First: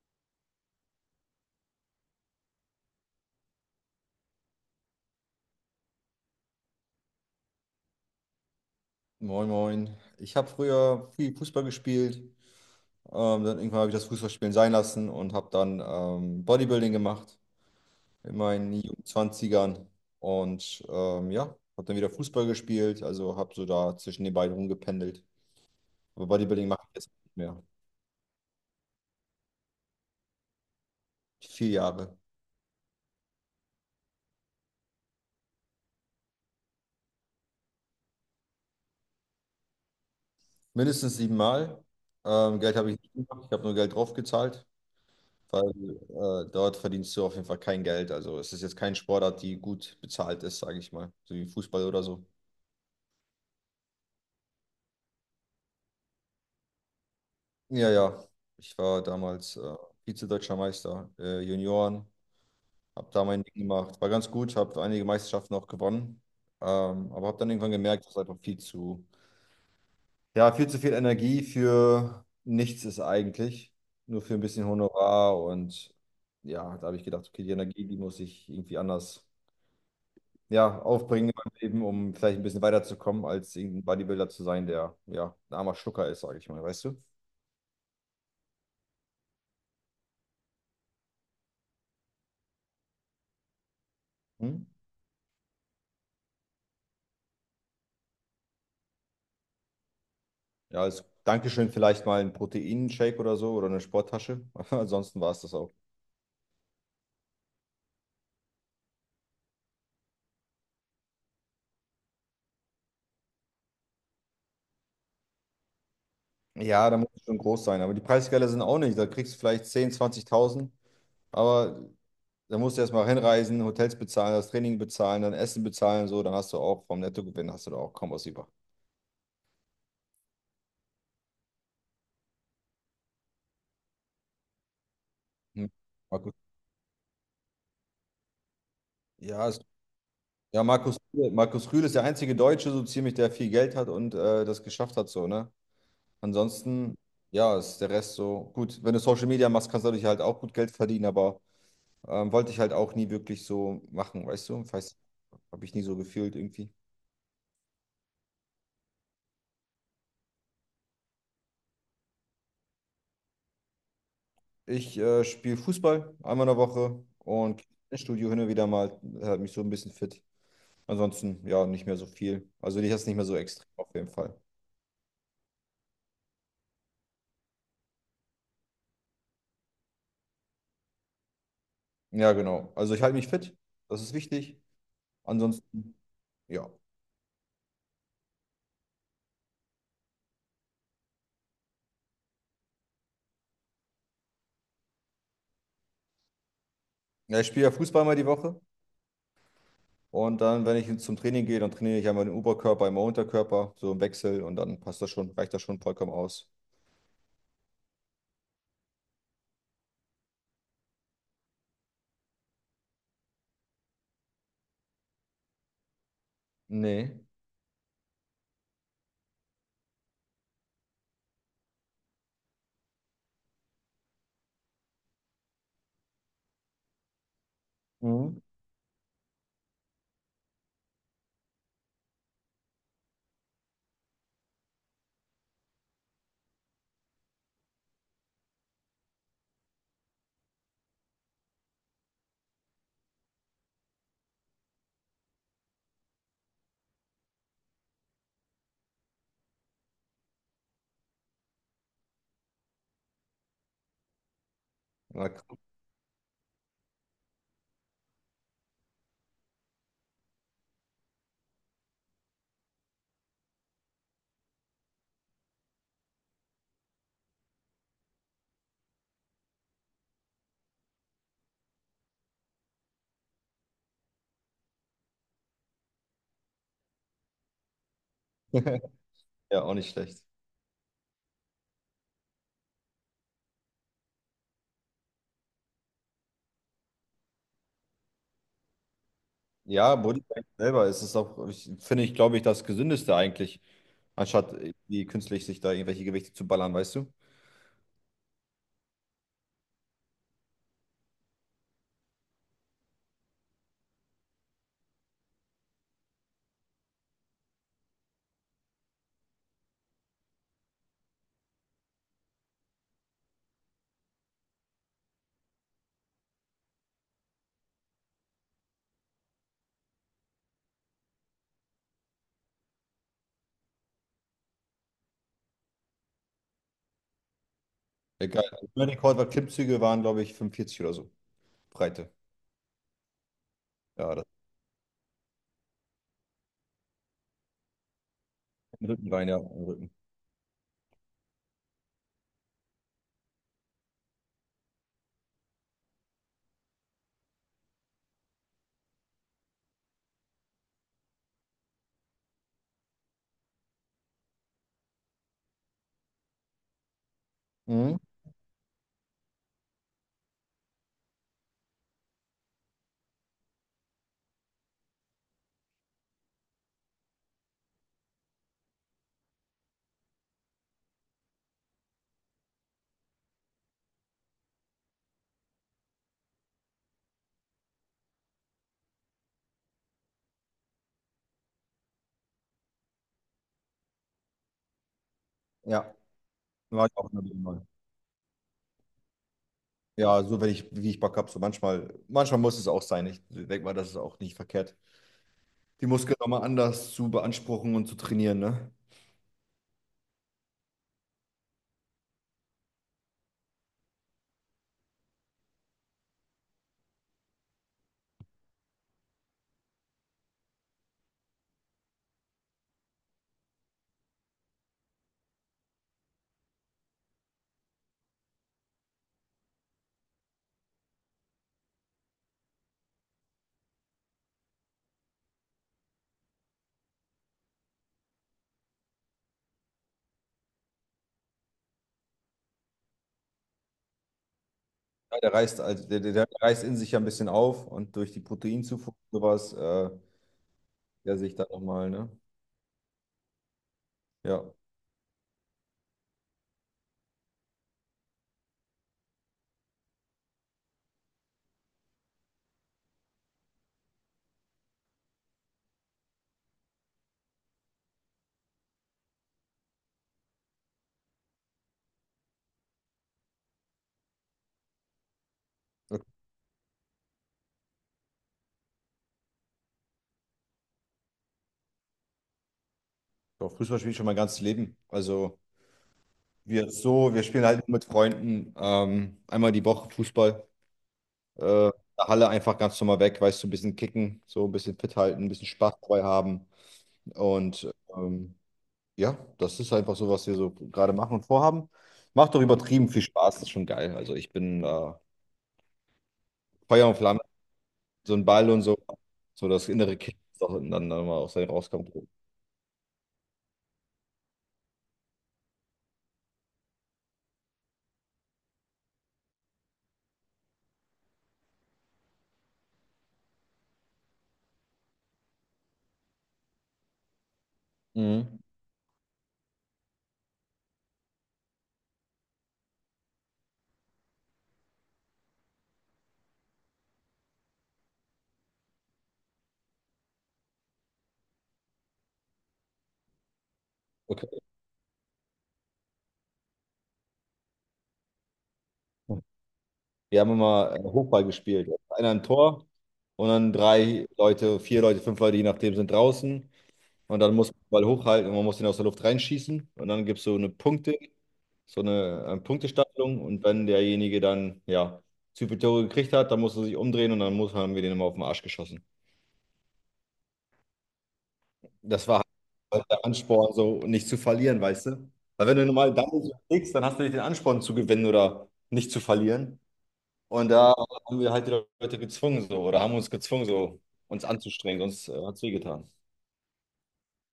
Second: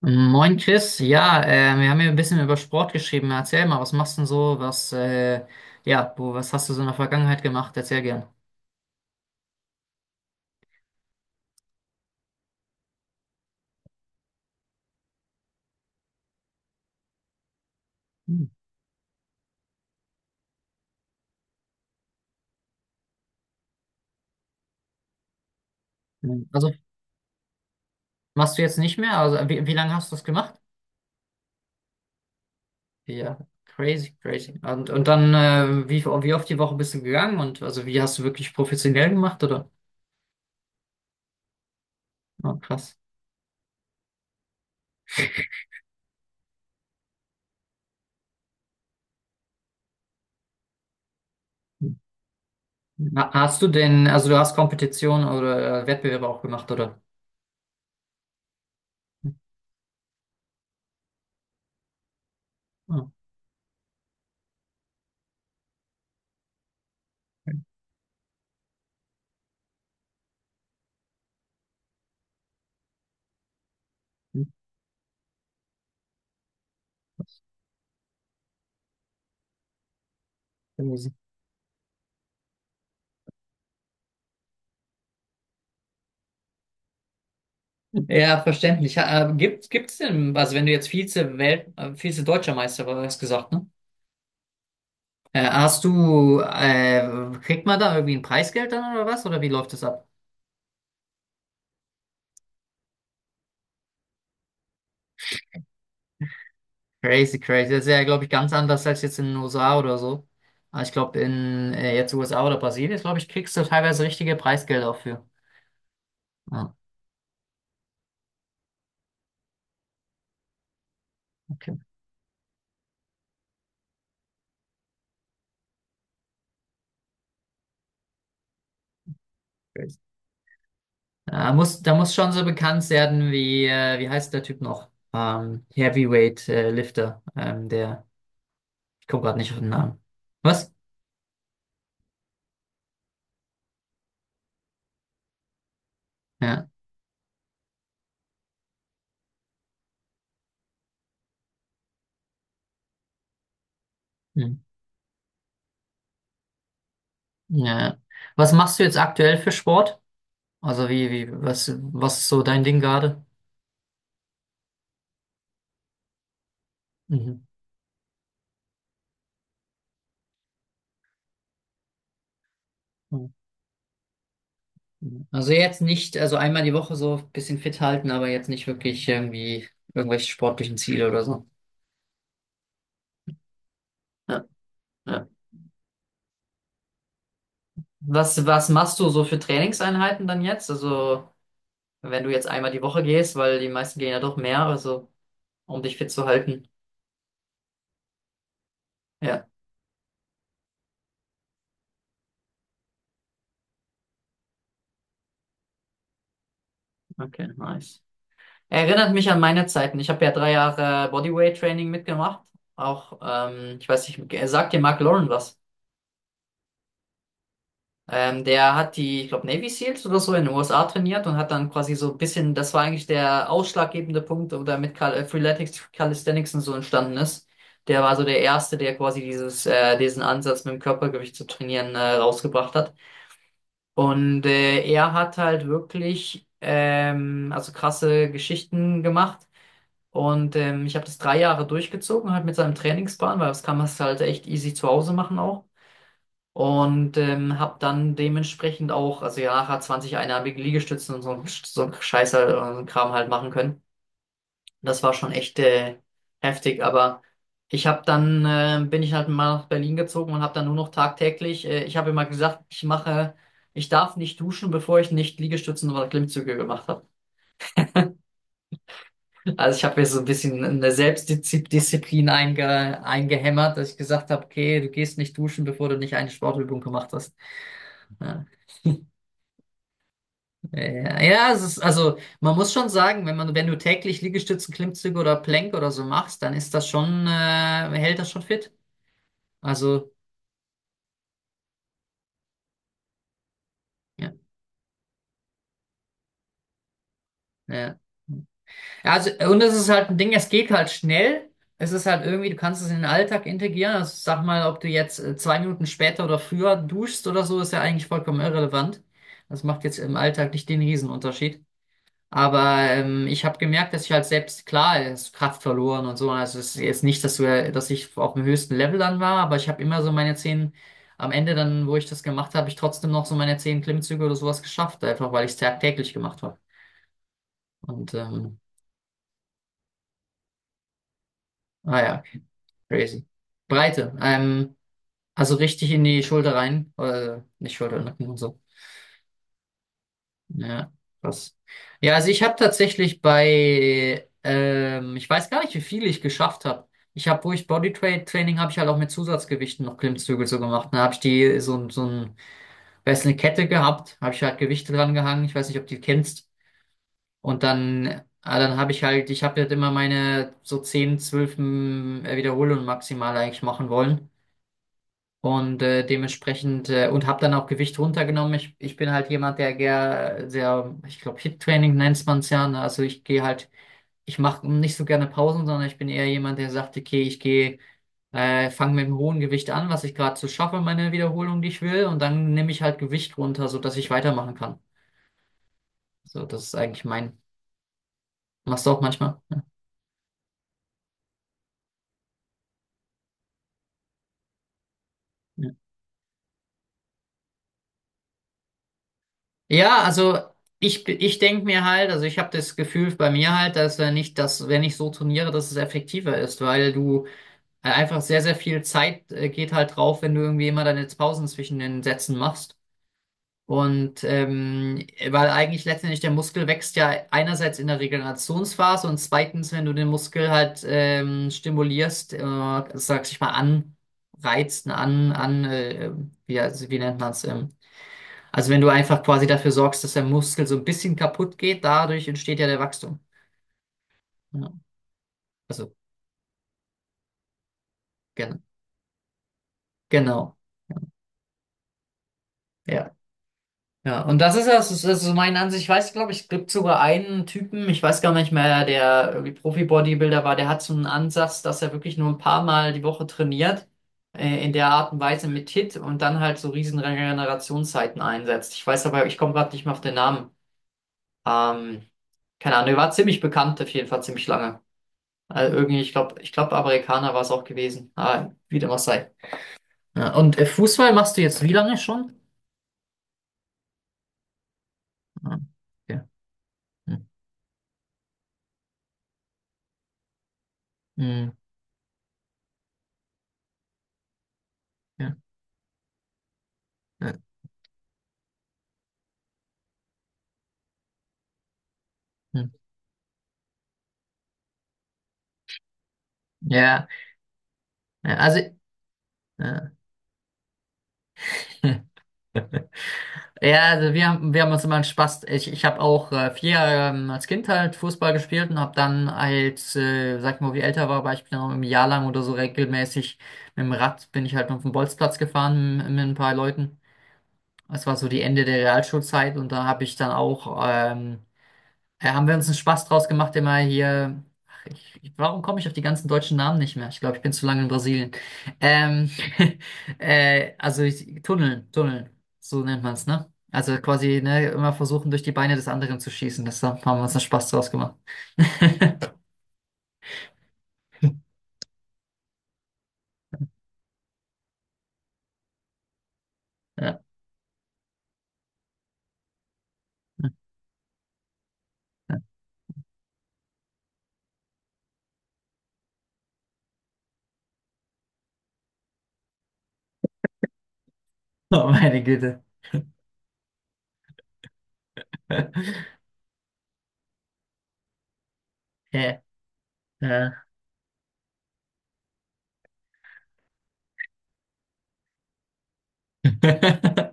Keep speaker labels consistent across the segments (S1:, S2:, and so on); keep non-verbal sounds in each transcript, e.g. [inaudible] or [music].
S1: Moin Chris, ja, wir haben hier ein bisschen über Sport geschrieben. Erzähl mal, was machst du denn so? Was hast du so in der Vergangenheit gemacht? Erzähl gern.
S2: Moin, moin. Ich habe früher viel Fußball gespielt. Dann irgendwann habe ich das Fußballspielen sein lassen und habe dann Bodybuilding gemacht in
S1: Hm.
S2: meinen jungen 20. Und ja, habe dann wieder Fußball gespielt. Also habe so da zwischen den beiden rumgependelt. Aber Bodybuilding
S1: Also
S2: mache ich jetzt nicht mehr.
S1: machst du jetzt nicht mehr? Also wie lange hast du das gemacht?
S2: 4 Jahre.
S1: Ja, crazy, crazy. Und dann, wie oft die Woche bist du gegangen? Und also wie hast du wirklich professionell gemacht, oder?
S2: Mindestens siebenmal.
S1: Oh,
S2: Geld habe
S1: krass.
S2: ich nicht gemacht. Ich habe nur Geld draufgezahlt, weil dort verdienst du auf jeden Fall kein Geld. Also es ist jetzt kein Sportart, die gut bezahlt ist, sage ich mal. So wie Fußball
S1: Hm.
S2: oder so.
S1: Hast du denn, also du hast Kompetitionen oder Wettbewerbe auch gemacht, oder?
S2: Ja, ja. Ich war
S1: Hm.
S2: damals Vize-Deutscher Meister, Junioren, habe
S1: Oh,
S2: da mein Ding gemacht, war ganz gut, habe einige Meisterschaften auch gewonnen, aber habe dann irgendwann gemerkt, dass einfach viel zu, ja, viel zu viel Energie für nichts ist eigentlich, nur für ein bisschen Honorar. Und ja, da habe ich gedacht, okay, die Energie, die muss ich irgendwie anders, ja,
S1: hm.
S2: aufbringen in meinem Leben, um vielleicht ein bisschen weiterzukommen, als irgendein Bodybuilder zu sein, der, ja, ein armer Schlucker ist, sage ich mal, weißt du?
S1: Ja, verständlich. Gibt's denn, also wenn du jetzt Vize-Deutscher Meister warst, gesagt, ne?
S2: Hm?
S1: Hast du, kriegt man da irgendwie ein Preisgeld dann oder was? Oder wie läuft das ab?
S2: Ja, als Dankeschön vielleicht mal ein Proteinshake oder so oder eine Sporttasche. [laughs] Ansonsten war es das auch.
S1: Crazy, crazy. Das ist ja, glaube ich, ganz anders als jetzt in den USA oder so. Aber ich glaube, in jetzt USA oder Brasilien, glaube ich, kriegst du teilweise richtige Preisgelder auch für. Ah,
S2: Ja, da muss es schon groß sein. Aber die Preisgelder sind auch nicht. Da kriegst du vielleicht 10, 20.000.
S1: okay.
S2: Aber da musst du erstmal hinreisen, Hotels bezahlen, das Training bezahlen, dann Essen bezahlen. So, dann hast du auch vom Nettogewinn hast du da auch kaum was über.
S1: Crazy. Da muss schon so bekannt werden wie, wie heißt der Typ noch?
S2: Hm. Markus.
S1: Heavyweight Lifter. Der, ich komme gerade
S2: Ja,
S1: nicht auf
S2: es,
S1: den Namen.
S2: ja
S1: Was?
S2: Markus, Markus Rühl ist der einzige Deutsche, so ziemlich, der viel Geld hat und das geschafft hat. So, ne?
S1: Ja.
S2: Ansonsten, ja, ist der Rest so gut. Wenn du Social Media machst, kannst du dadurch halt auch gut Geld verdienen. Aber wollte ich halt auch nie wirklich so machen, weißt
S1: Hm.
S2: du? Habe ich nie so gefühlt irgendwie.
S1: Ja. Was machst du jetzt aktuell für Sport? Also was ist so dein Ding gerade?
S2: Ich spiele Fußball einmal in der Woche
S1: Mhm.
S2: und ins Studio hin und wieder mal, hält mich so ein bisschen fit. Ansonsten, ja, nicht mehr so viel. Also ich jetzt nicht mehr
S1: Mhm.
S2: so extrem auf jeden Fall.
S1: Also jetzt nicht, also einmal die Woche so ein bisschen fit halten, aber jetzt nicht wirklich irgendwie irgendwelche sportlichen Ziele oder so.
S2: Ja, genau. Also ich halte mich fit, das ist
S1: Ja,
S2: wichtig.
S1: ja.
S2: Ansonsten, ja.
S1: Was machst du so für Trainingseinheiten dann jetzt? Also wenn du jetzt einmal die Woche gehst, weil die meisten gehen ja doch mehr, also um dich fit zu halten.
S2: Ja, ich spiele ja Fußball mal die Woche
S1: Ja,
S2: und dann, wenn ich zum Training gehe, dann trainiere ich einmal den Oberkörper, einmal Unterkörper, so im Wechsel und dann passt das schon, reicht das schon vollkommen aus.
S1: okay, nice. Erinnert mich an meine Zeiten. Ich habe ja 3 Jahre Bodyweight-Training mitgemacht. Auch, ich weiß nicht, sagt dir Mark Lauren was?
S2: Nee.
S1: Der hat die, ich glaube, Navy SEALs oder so in den USA trainiert und hat dann quasi so ein bisschen, das war eigentlich der ausschlaggebende Punkt, oder mit Cal Freeletics, Calisthenics und so entstanden ist. Der war so der
S2: Mhm.
S1: Erste, der quasi diesen Ansatz mit dem Körpergewicht zu trainieren, rausgebracht hat. Und er hat halt wirklich also krasse Geschichten gemacht. Und ich habe das 3 Jahre durchgezogen, halt mit seinem Trainingsplan, weil das kann man es halt echt easy zu Hause machen auch. Und habe dann dementsprechend auch, also ja, nachher 20 einarmige Liegestützen und so, so ein Scheiß halt, so ein Kram halt machen können. Das war
S2: Na,
S1: schon echt
S2: krass.
S1: heftig, aber ich habe dann, bin ich halt mal nach Berlin gezogen und habe dann nur noch tagtäglich, ich habe immer gesagt, ich mache, ich darf nicht duschen, bevor ich nicht Liegestützen oder Klimmzüge gemacht habe. Also ich habe mir so ein bisschen eine Selbstdisziplin eingehämmert, dass ich gesagt habe, okay, du gehst nicht duschen, bevor du nicht eine Sportübung gemacht hast. Ja,
S2: [laughs] Ja, auch nicht schlecht.
S1: ja, es ist, also man muss schon sagen, wenn du täglich Liegestützen, Klimmzüge oder Plank oder so machst, dann ist das schon, hält das schon fit.
S2: Ja,
S1: Also,
S2: Bodybuilding selber ist es auch, finde ich, glaube ich, das Gesündeste eigentlich,
S1: ja,
S2: anstatt irgendwie künstlich sich da irgendwelche Gewichte zu ballern, weißt du?
S1: ja. Ja, also, und es ist halt ein Ding, es geht halt schnell. Es ist halt irgendwie, du kannst es in den Alltag integrieren. Also, sag mal, ob du jetzt 2 Minuten später oder früher duschst oder so, ist ja eigentlich vollkommen irrelevant. Das macht jetzt im Alltag nicht den Riesenunterschied. Aber ich habe gemerkt, dass ich halt selbst, klar, es ist Kraft verloren und so. Also es ist jetzt nicht, dass ich auf dem höchsten Level dann war, aber ich habe immer so meine 10, am Ende dann, wo ich das gemacht habe, ich trotzdem noch so meine 10 Klimmzüge oder sowas geschafft, einfach weil ich es tagtäglich gemacht habe. Und
S2: Egal. Mein Rekord war Klimmzüge, waren, glaube ich, 45 oder so.
S1: ah
S2: Breite.
S1: ja, okay. Crazy. Breite.
S2: Ja, das
S1: Also richtig in die Schulter rein. Nicht Schulter, Nacken und so.
S2: im Rückenbein, ja, im Rücken.
S1: Ja, krass. Ja, also ich habe tatsächlich bei, ich weiß gar nicht, wie viel ich geschafft habe. Ich habe, wo ich Bodytraining habe ich halt auch mit Zusatzgewichten noch Klimmzüge so gemacht. Da habe ich die so, weiß eine Kette gehabt, habe ich halt Gewichte dran gehangen. Ich weiß nicht, ob du die kennst. Und
S2: Mhm.
S1: dann, ah, dann habe ich halt, ich habe halt immer meine so 10, 12 Wiederholungen maximal eigentlich machen wollen. Und dementsprechend und habe dann auch Gewicht runtergenommen. Ich bin halt jemand, der gern sehr, ich glaube, Hit-Training nennt man es ja. Ne? Also ich gehe halt, ich mache nicht so gerne Pausen, sondern ich bin eher jemand, der sagt, okay, ich gehe, fange mit einem hohen Gewicht an, was ich gerade so schaffe, meine Wiederholung, die ich will, und dann nehme ich halt Gewicht runter, sodass ich weitermachen kann.
S2: Ja,
S1: So, das ist
S2: war ich
S1: eigentlich
S2: auch immer wieder
S1: mein.
S2: mal.
S1: Machst du auch manchmal? Ja,
S2: Ja, so wenn ich, wie ich Bock habe, so manchmal, manchmal muss es auch sein. Ich denke mal, das ist auch nicht verkehrt.
S1: ja.
S2: Die Muskeln nochmal anders zu beanspruchen und zu trainieren, ne?
S1: Ja, also. Ich denke mir halt, also ich habe das Gefühl bei mir halt, dass wenn ich das, wenn ich so trainiere, dass es effektiver ist, weil du einfach sehr, sehr viel Zeit geht halt drauf, wenn du irgendwie immer deine Pausen zwischen den Sätzen machst. Und weil eigentlich letztendlich der Muskel wächst ja einerseits in der Regenerationsphase und zweitens, wenn du den Muskel halt stimulierst, sag ich mal, anreizt, an, an, wie, also, wie nennt man es? Also wenn du einfach quasi dafür sorgst, dass der Muskel so ein bisschen kaputt geht, dadurch entsteht ja der Wachstum. Ja,
S2: Ja, der reißt, also
S1: also,
S2: der reißt in sich ja ein bisschen auf und durch die
S1: gen
S2: Proteinzufuhr und sowas.
S1: genau. Ja.
S2: Der sich da nochmal, ne?
S1: Ja. Ja, und
S2: Ja.
S1: das ist ja, das ist so meine Ansicht. Ich weiß, glaube ich, gibt sogar einen Typen, ich weiß gar nicht mehr, der irgendwie Profi-Bodybuilder war, der hat so einen Ansatz, dass er wirklich nur ein paar Mal die Woche trainiert, in der Art und Weise mit Hit und dann halt so riesen Regenerationszeiten einsetzt. Ich weiß aber, ich komme gerade nicht mehr auf den Namen. Ähm, keine Ahnung, er war ziemlich bekannt, auf jeden Fall ziemlich lange. Also irgendwie,
S2: Okay.
S1: ich glaube, Amerikaner war es auch gewesen. Aber wie dem auch sei. Ja, und Fußball machst du jetzt wie lange schon?
S2: Doch, Fußball spiele ich schon mein ganzes Leben. Also
S1: Ah, okay. Hm.
S2: wir spielen halt nur mit Freunden einmal die Woche Fußball.
S1: Hm.
S2: In der Halle einfach ganz normal weg, weißt du, ein bisschen kicken, so ein bisschen fit halten, ein
S1: Ja.
S2: bisschen Spaß dabei haben.
S1: Ja.
S2: Und ähm, ja, das ist einfach so, was wir so gerade machen und vorhaben. Macht doch
S1: Hm.
S2: übertrieben viel Spaß, das ist schon geil. Also ich bin Feuer und
S1: Ja,
S2: Flamme, so ein
S1: ja,
S2: Ball
S1: also
S2: und so, so das
S1: ja,
S2: innere Kind, das auch dann mal aus einem rauskommt.
S1: [laughs] ja, also wir haben uns immer einen Spaß. Ich habe auch 4 Jahre als Kind halt Fußball gespielt und habe dann als, sag ich mal, wie älter war, war ich genau ein Jahr lang oder so regelmäßig mit dem Rad bin ich halt auf den Bolzplatz gefahren mit ein paar Leuten. Das war so
S2: Mhm.
S1: die Ende der Realschulzeit und da habe ich dann auch ja, haben wir uns einen Spaß draus gemacht, immer hier. Ach, warum komme ich auf die ganzen deutschen Namen nicht mehr? Ich glaube, ich bin zu lange in Brasilien. Ähm, [laughs] also ich, Tunneln, Tunneln, so nennt man es, ne? Also
S2: Okay.
S1: quasi, ne, immer versuchen, durch die Beine des anderen zu schießen. Das haben wir uns einen Spaß draus gemacht.
S2: Wir haben immer Hochball gespielt. Einer ein Tor und dann drei Leute, vier Leute, fünf Leute, je nachdem, sind draußen. Und
S1: Ja.
S2: dann
S1: [laughs]
S2: muss man den Ball hochhalten und man muss den aus der Luft reinschießen. Und dann gibt es so eine Punktestaffelung. Und wenn derjenige dann, ja, zu viele Tore gekriegt hat, dann muss er sich umdrehen und dann muss, haben wir den immer auf den Arsch geschossen.
S1: Oh,
S2: Das
S1: meine
S2: war
S1: Güte.
S2: halt der Ansporn, so nicht zu verlieren, weißt du? Weil wenn du normal
S1: [laughs]
S2: Doubles kriegst, dann hast du nicht den Ansporn zu gewinnen oder nicht zu
S1: Ja.
S2: verlieren. Und da haben wir halt die Leute gezwungen so oder haben uns gezwungen so uns anzustrengen, sonst hat es wehgetan.
S1: Ja. [laughs]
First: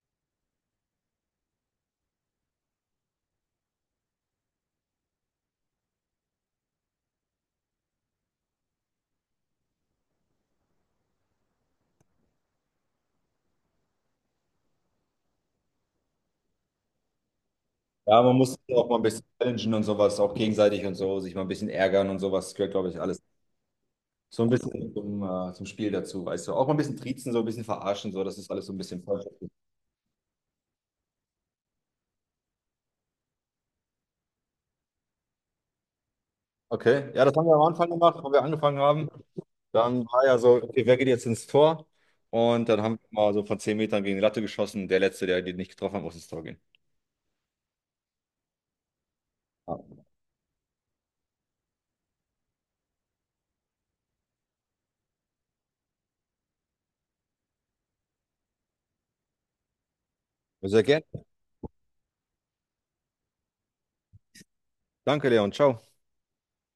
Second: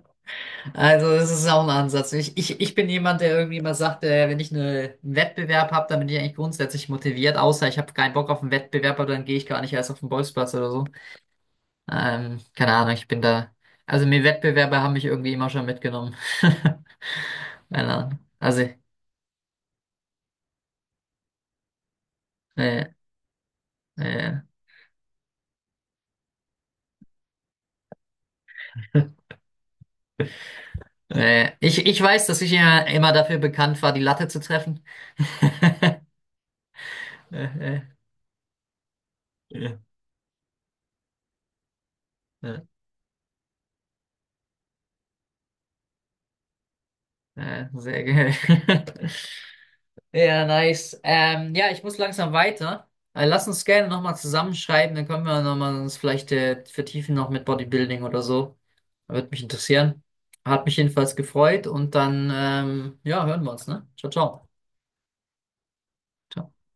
S1: Also, das ist auch ein Ansatz. Ich bin jemand, der irgendwie immer sagt, wenn ich einen Wettbewerb habe, dann bin ich eigentlich grundsätzlich motiviert, außer ich habe keinen Bock auf einen Wettbewerb, aber dann gehe ich gar nicht erst auf den Bolzplatz oder so. Keine Ahnung, ich bin da. Also, mir Wettbewerbe haben mich irgendwie immer schon mitgenommen. [laughs] Keine Ahnung.
S2: Ja, man muss
S1: Also,
S2: sich auch mal ein bisschen challengen und sowas, auch gegenseitig und so, sich mal ein bisschen ärgern und sowas, gehört,
S1: äh,
S2: glaube ich, alles
S1: äh,
S2: so ein bisschen zum Spiel dazu, weißt du. Auch mal ein bisschen triezen, so ein bisschen verarschen, so, das ist alles so ein bisschen freundschaftlich.
S1: ich weiß, dass ich immer, immer dafür bekannt war, die Latte zu treffen. [laughs]
S2: Okay, ja, das haben wir am
S1: Äh,
S2: Anfang gemacht, wo wir angefangen haben.
S1: äh,
S2: Dann war ja so, okay, wer geht jetzt ins Tor?
S1: äh,
S2: Und dann haben wir mal so von 10 Metern gegen die Latte geschossen. Der Letzte, der die nicht getroffen hat, muss ins Tor gehen.
S1: sehr geil. [laughs]
S2: Ja.
S1: Ja, nice. Ja, ich muss langsam weiter. Lass uns gerne nochmal zusammenschreiben, dann können wir nochmal uns vielleicht vertiefen noch mit Bodybuilding oder so. Würde mich interessieren. Hat mich
S2: Sehr gerne.
S1: jedenfalls gefreut und dann, ja, hören wir uns, ne? Ciao, ciao.
S2: Danke, Leon. Ciao.
S1: Ciao.